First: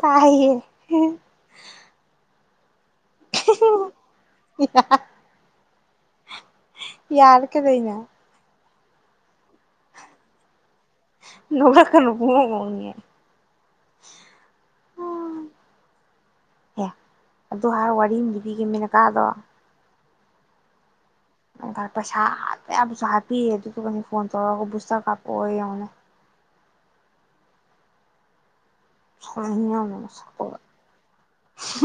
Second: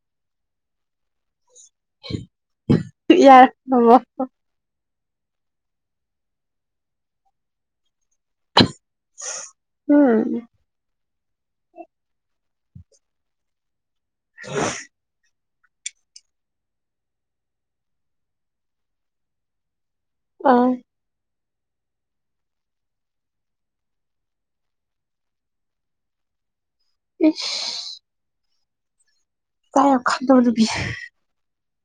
ꯀꯥꯏꯌꯦ ꯌꯥꯔꯦ ꯊꯥꯃꯣ [unintelligible] ꯌꯥꯔ ꯀꯗꯩꯅ ꯎꯝ ꯅꯨꯂ ꯀꯅꯄꯉꯉꯦ [inaudible] ꯎꯝ ꯑꯦ ꯑꯗꯨ ꯍꯥꯏꯔ ꯋꯥꯔꯤ ꯑꯃ ꯂꯤꯕꯤꯈꯤꯕꯃꯤꯅꯀꯥꯗꯣ ꯑꯥ ꯄꯩꯁꯥ ꯍꯠꯇꯄꯥ ꯌꯥꯕꯁꯨ ꯍꯠꯄꯤꯔꯦ ꯑꯗꯨꯗꯨꯒꯅꯤ ꯐꯣꯟ ꯇꯧꯔꯒ ꯕꯨꯖꯇꯔ ꯀꯥꯄꯣꯛꯑꯣ ꯌꯦꯡꯉꯣꯅꯦ ꯏꯁ ꯏꯆꯥ [unintelligible] ꯌꯥꯝ ꯈꯟꯗꯕ ꯃꯁꯛꯇꯨꯒꯥ ꯅꯨꯄꯤ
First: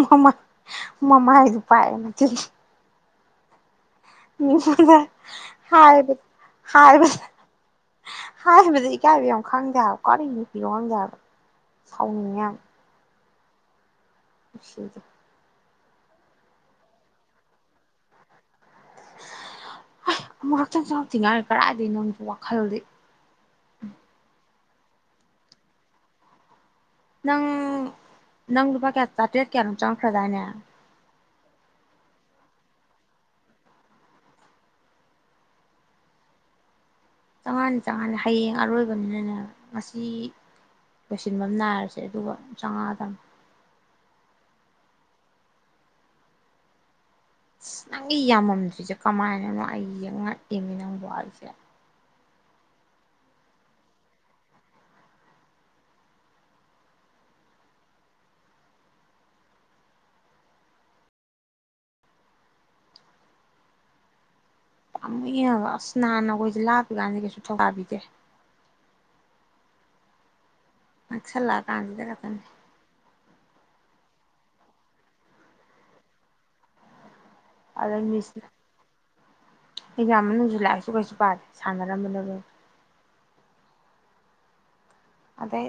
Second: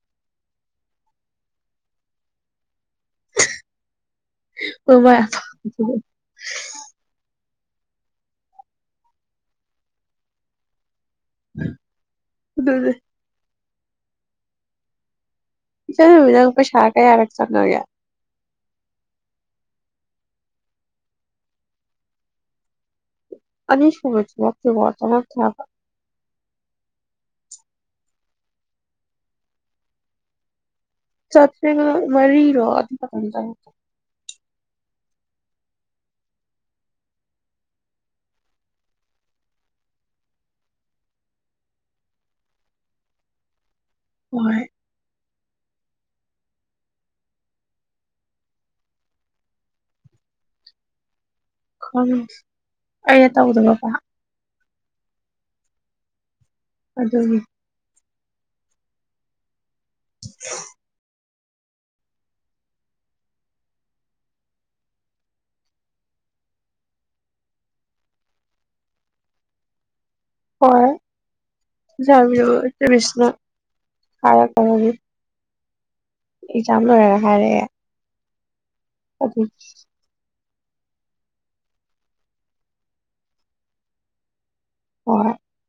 ꯃꯃꯥ ꯃꯃꯥ ꯍꯥꯏꯗꯨ ꯄꯥꯏꯅ [unintelligible] ꯃꯃꯥꯏ ꯑꯐꯕꯗꯣ ꯍꯥꯏꯕ ꯍꯥꯏꯕꯗꯤ ꯏꯀꯥꯏꯕꯨ ꯈꯪꯗꯦ ꯍꯥꯏꯕ ꯀꯔꯤ ꯅꯨꯄꯤꯅꯣ ꯈꯪꯗꯦ ꯍꯥꯏꯕ ꯁꯥꯎꯅꯤꯡꯅꯤꯌꯥꯝ ꯑꯗꯨꯅꯦ [inaudible] [unintelligible] ꯄꯩꯁꯥ ꯀꯌꯥꯒꯥ ꯆꯉꯥꯒꯦ ꯑꯃꯛꯨꯔꯛꯇꯪ ꯆꯇꯤꯉꯥꯏ ꯀꯔꯥꯏꯗꯒꯤ ꯅꯪ ꯋꯥꯈꯜꯗꯤ ꯑꯅꯤ ꯁꯨꯕ ꯆꯉꯛꯇꯦꯀꯣ ꯋꯥ ꯑꯃ ꯊꯌꯥ ꯅꯪ ꯅꯪ ꯂꯨꯄꯥ ꯀꯌꯥ ꯆꯥꯇ꯭ꯔꯦꯠ ꯀꯌꯥꯅꯣ ꯆꯪꯉꯛꯈ꯭ꯔꯗꯥꯏꯅꯦ ꯆꯠ [unintelligible] ꯃꯔꯤꯔꯣ ꯑꯗꯨꯗ ꯆꯪꯉꯥꯅꯤ ꯆꯪꯉꯥꯅꯤ ꯍꯌꯦꯡ ꯑꯔꯣꯏꯕꯅꯤꯅꯅꯦ ꯃꯁꯤ ꯂꯣꯏꯁꯤꯟꯕ ꯑꯃ ꯅꯥꯏꯔꯁꯦ ꯑꯗꯨꯒ ꯆꯥꯝꯃꯉꯥꯗꯪ ꯍꯣꯏ ꯑꯁ ꯅꯪꯒꯤ ꯌꯥꯝꯃꯝꯗ꯭ꯔꯤꯁꯦ ꯀꯃꯥꯏꯅꯅꯣ ꯑꯩ ꯌꯦꯡꯉꯛꯏꯅꯦ ꯅꯪꯕꯨ ꯑꯩꯁꯦ ꯈꯪꯗꯤ ꯑꯩꯅ ꯇꯧꯗꯕꯀ ꯑꯗꯨꯒꯤ [inaudible] ꯄꯥꯃꯨꯏ ꯌꯦꯡꯉꯒ ꯑꯁ ꯅꯥꯥꯟꯟꯅ ꯑꯩꯈꯣꯏꯁꯦ ꯂꯥꯞꯄꯤ ꯀꯥꯟꯁꯤ ꯀꯩꯁꯨ ꯊꯧꯒꯕꯤꯗꯦ ꯍꯣꯏ ꯅꯛꯁꯜꯂꯛꯑ ꯀꯥꯟꯁꯤꯗ ꯈꯛꯇꯅꯦ [unintelligible] ꯑꯦꯛꯖꯥꯝ ꯂꯣꯏꯔꯒ ꯍꯥꯏꯔꯦ ꯑ ꯃꯤꯁ ꯑꯗꯨ ꯑꯩ ꯌꯥꯝ ꯃꯅꯨꯡꯁꯨ ꯂꯥꯛꯏꯑꯁꯨ ꯀꯩꯁꯨ ꯄꯥꯗꯦ ꯁꯥꯟꯅꯔꯝꯕꯅ ꯂꯣꯏ ꯍꯣꯏ ꯑꯗꯩ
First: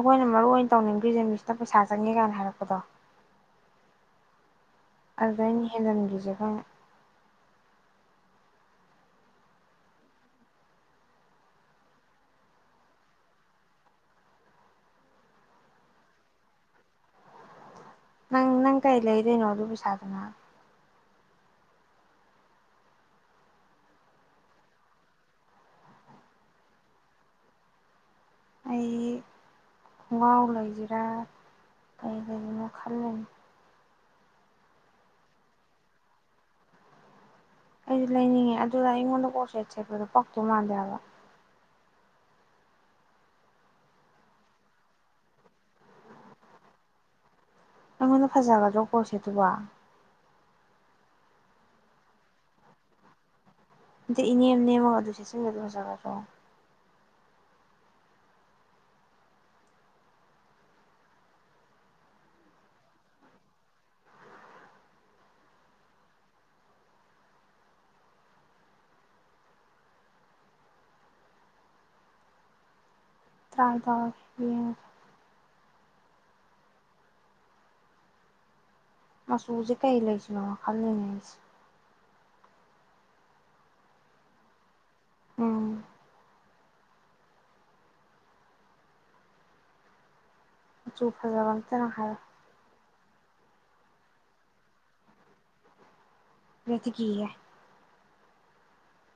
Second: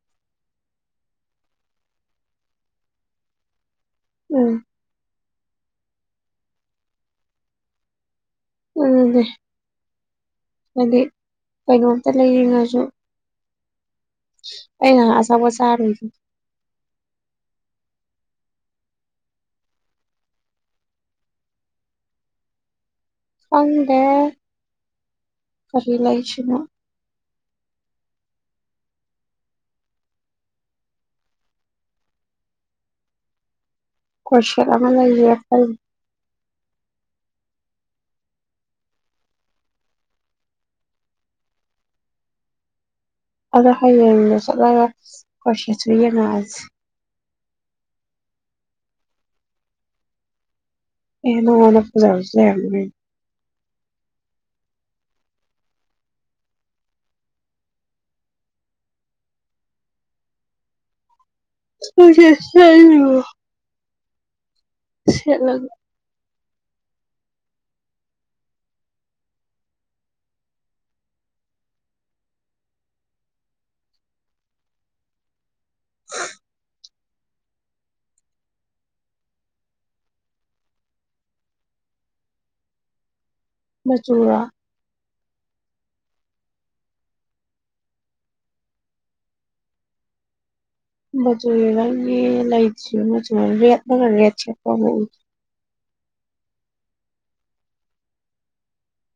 ꯑꯩꯈꯣꯏꯅ ꯃꯔꯨ ꯑꯣꯏꯅ ꯇꯧꯅꯤꯡꯕ꯭ꯔꯤ ꯖꯟꯕꯤꯁꯤꯗ ꯄꯩꯁꯥ ꯆꯪꯉꯦ ꯀꯥꯏꯅ ꯍꯥꯏꯔꯛꯄꯗꯣ ꯎꯝ ꯑꯗꯨ ꯑꯥꯏꯩꯅ ꯍꯦꯟꯖꯟꯒꯤꯖꯕ ꯑꯗꯨꯅꯦ ꯍꯥꯏꯗꯤ ꯀꯩꯅꯣꯝꯇ ꯂꯩꯔꯤꯉꯁꯨ ꯑꯩꯅ ꯑꯁꯥꯕꯨ ꯁꯔ ꯅꯪ ꯅꯪ ꯀꯩ ꯂꯩꯗꯅꯣ ꯑꯗꯨ ꯄꯩꯁꯥꯗꯨꯅ ꯈꯪꯗꯦ ꯀꯔꯤ ꯂꯩꯁꯤꯅꯥ ꯑꯩ ꯈꯣꯡꯒꯥꯎ ꯂꯩꯁꯤꯔꯥ ꯀꯩ ꯂꯩꯕꯅꯣ ꯈꯜꯂꯤꯅꯦ ꯀꯣꯏꯁꯦꯠ ꯑꯃ ꯂꯩꯖꯤꯔ ꯈꯜꯂꯤ ꯑꯩꯗꯤ ꯂꯩꯅꯤꯡꯉꯦ ꯑꯗꯨꯗ ꯑꯩꯉꯣꯟꯗ ꯀꯣꯔꯁꯦꯠ ꯁꯦꯠꯄꯗꯣ ꯄꯛꯇꯣꯏ ꯃꯥꯟꯗꯦꯕ ꯑꯗꯣ ꯍꯌꯦꯡꯗꯣ ꯆꯠꯂꯒ ꯀꯣꯏꯁꯦꯠꯁꯨ ꯌꯦꯡꯉꯛꯑꯁꯤ ꯑꯩꯉꯣꯟꯗ ꯐꯖꯒꯗ꯭ꯔꯣ ꯀꯣꯔꯁꯦꯠ ꯇꯨꯕꯨ ꯑꯦ ꯅꯉꯣꯟꯗ ꯐꯖꯕꯁꯨ ꯂꯩꯔꯝꯗꯣꯏꯅꯤ ꯑꯗ ꯏꯅꯦꯝ ꯅꯦꯝꯃꯒ ꯑꯗꯨ ꯁꯦꯠꯆꯟꯕꯗꯣ ꯐꯖꯒꯗ꯭ꯔꯣ ꯍꯣꯏ ꯁꯦ [unintelligible] ꯁꯦꯠꯂꯒꯦ [unintelligible] ꯌꯦꯉꯣ [inaudible] ꯃꯥꯆꯨꯖꯦ ꯀꯩ ꯂꯩꯁꯤꯅꯣ ꯈꯜꯂꯤꯅꯦ ꯑꯧꯁꯦ ꯃꯆꯨꯔꯣ ꯎꯝ ꯃꯆꯨꯐꯖꯕ ꯃꯆꯨꯖꯦ ꯑꯝꯇꯅ ꯍꯥꯏꯔꯣ ꯅꯪꯒꯤ ꯂꯩꯇ꯭ꯔꯤ ꯃꯆꯨ ꯔꯦꯠ ꯅꯪꯅ ꯔꯦꯠ ꯁꯦꯠꯄ ꯑꯃꯨꯛ ꯎꯗꯔꯤ ꯔꯦꯠꯇꯤ ꯀꯤꯍꯦ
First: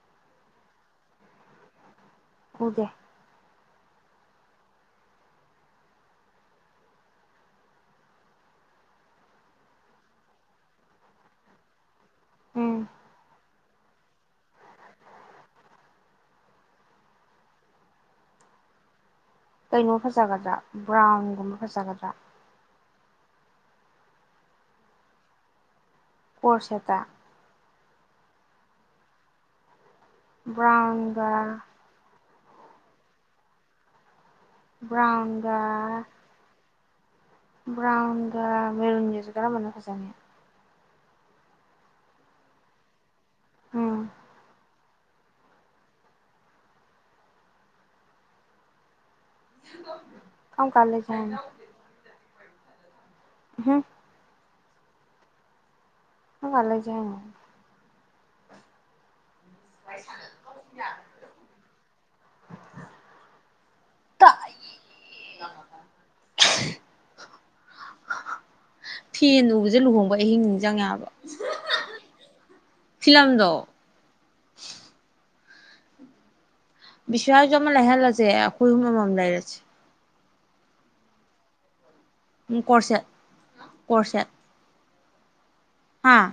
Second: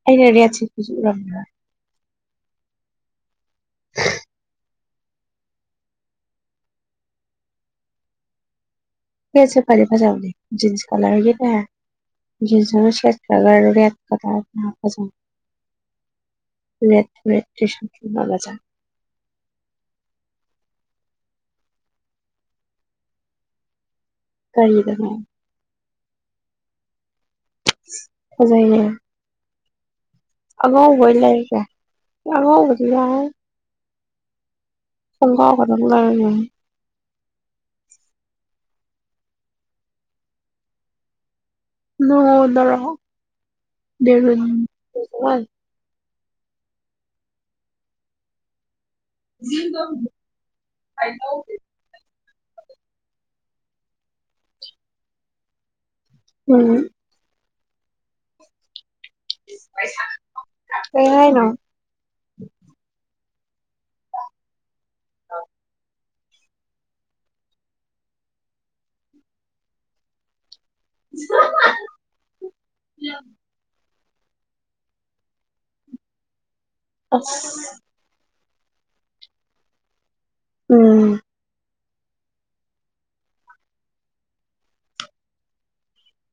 ꯑꯩꯩꯅ ꯔꯦꯠ ꯁꯦꯠꯄꯁꯨ ꯎꯔꯝꯒꯤꯔꯣꯏ ꯎꯗꯦ ꯔꯦꯠꯁꯦ ꯐꯗꯤ ꯐꯖꯕꯅꯦ ꯖꯤꯟꯁ ꯀꯂꯔꯒꯤꯅꯦ ꯖꯤꯟꯁ ꯎꯝ ꯑꯃ ꯁꯦꯠꯀ꯭ꯔꯒ ꯔꯦꯠ [unintelligible] ꯔꯦꯠ ꯔꯦꯠ [unintelligible] ꯀꯩꯅꯣ ꯐꯖꯒꯗ꯭ꯔꯥ ꯕ꯭ꯔꯥꯎꯟꯒꯨꯝꯕ ꯐꯖꯒꯗ꯭ꯔꯥ ꯀꯔꯤꯗꯅꯣ ꯀꯣꯔꯁꯦꯠꯇ ꯐꯖꯩꯌꯦ ꯑꯉꯧꯕ ꯑꯣꯏ ꯕ꯭ꯔꯥꯎꯟꯒ ꯂꯩꯒꯦ ꯑꯉꯧꯕꯁꯨ ꯌꯥꯎꯍꯧ ꯈꯣꯡꯒ꯭ꯔꯥꯎ ꯕ꯭ꯔꯥꯎꯟꯒ ꯈꯛꯇꯪ ꯂꯩꯔꯅꯤ ꯕ꯭ꯔꯥꯎꯟꯒ ꯃꯦꯔꯨꯟꯒꯁꯦ ꯀꯔꯝꯕꯅ ꯐꯖꯥꯅꯤ ꯅꯉꯣꯟꯗꯔꯣ ꯎꯝ ꯃꯦꯔꯨꯟ [unintelligible] ꯀꯥꯝ ꯀꯥꯟ ꯂꯩꯁꯤ ꯍꯥꯏꯅꯣ ꯍꯝ ꯀꯥꯝ ꯀꯥꯟ ꯎꯝ ꯂꯩꯁꯤ ꯍꯥꯏꯅꯣ [inaudible] ꯀꯩ ꯍꯥꯏꯅꯣ [unintelligible] ꯇꯥꯛ [inaudible] [inaudible] ꯐꯤ ꯏꯂꯨꯕꯁꯦ ꯂꯨꯍꯣꯡꯕꯩ ꯑꯍꯤꯡ ꯅꯤꯡꯖꯉꯦ ꯍꯥꯏꯕ [unintelligible] ꯐꯤꯂꯝꯗꯣ ꯑꯁ ꯕꯤꯁꯤꯌꯥꯁꯨ ꯑꯃ ꯂꯩꯍꯜꯂꯁꯦ ꯑꯩꯈꯣꯏ ꯑꯍꯨꯝ ꯑꯃꯃꯝ ꯂꯩꯔꯁꯦ ꯎꯝ ꯎꯝ ꯀꯣꯔꯁꯦꯠ ꯀꯣꯔꯁꯦꯠ ꯍꯥꯥ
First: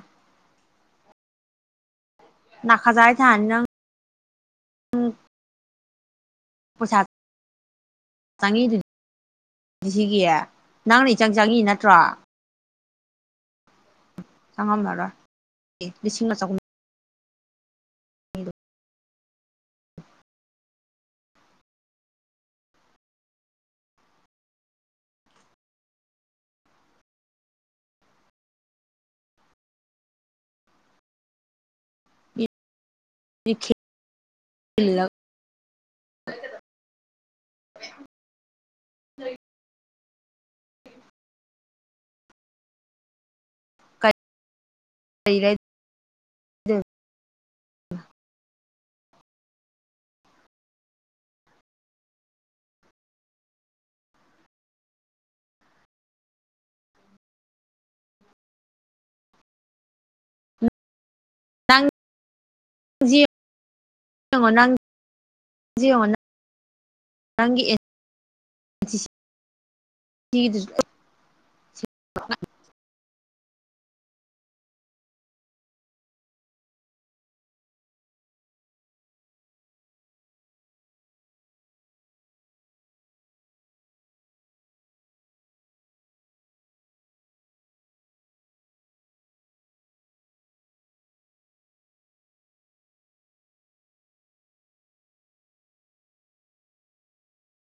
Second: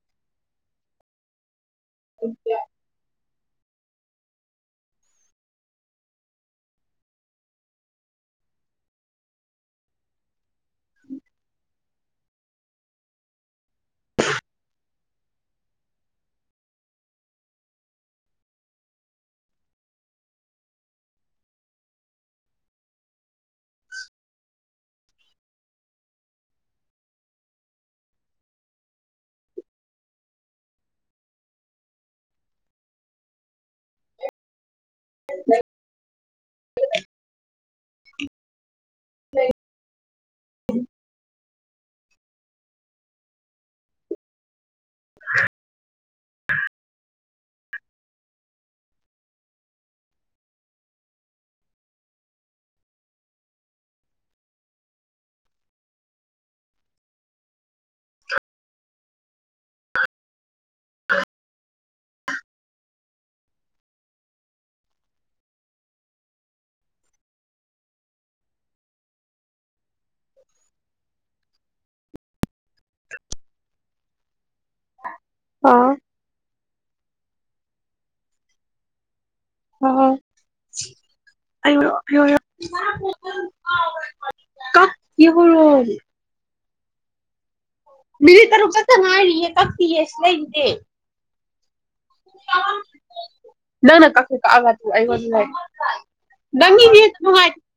[unintelligible] ꯅꯈꯥꯏꯖꯥꯏ ꯊꯥꯅꯤ ꯅꯪ ꯄꯁꯥ [unintelligible] ꯆꯪꯉꯤꯗꯨꯗꯤ ꯁꯤꯒꯤ ꯅꯪꯅ ꯏꯆꯪ ꯆꯪꯉꯤ ꯅꯠꯇ꯭ꯔꯣ ꯆꯪꯉꯝꯃꯔꯣꯏ ꯂꯤꯁꯤꯡ ꯑꯃ ꯆꯍꯨꯝ ꯂ [unintelligible] [inaudible] ꯂꯩ ꯎꯝ [unintelligible] ꯁꯔ [unintelligible] [inaudible] ꯑ [inaudible] ꯅꯪ ꯖꯤ ꯌꯦꯡꯉꯣ ꯅꯪ ꯖꯦ ꯌꯦꯡꯉꯣ ꯅꯪ ꯅꯪꯒꯤ ꯁꯤ [unintelligible] [inaudible] ꯑꯣ ꯍꯣꯢ ꯍꯣꯢ ꯑꯩꯌꯣꯌꯣ ꯌꯣꯌꯣ ꯃꯤꯅꯤꯠ ꯇꯔꯨꯛ ꯆꯠꯇ ꯉꯥꯏꯔꯤꯌꯦ ꯀꯥꯛꯇꯤꯌꯦ ꯁꯦ ꯂꯩꯌꯦ [unintelligible] ꯅꯪꯅ ꯀꯥꯛꯃꯩ ꯀꯥꯛꯑꯒ ꯑꯩꯉꯣꯟꯗ ꯇꯥꯢꯅꯩ ꯅꯪꯒꯤ ꯅꯦꯠ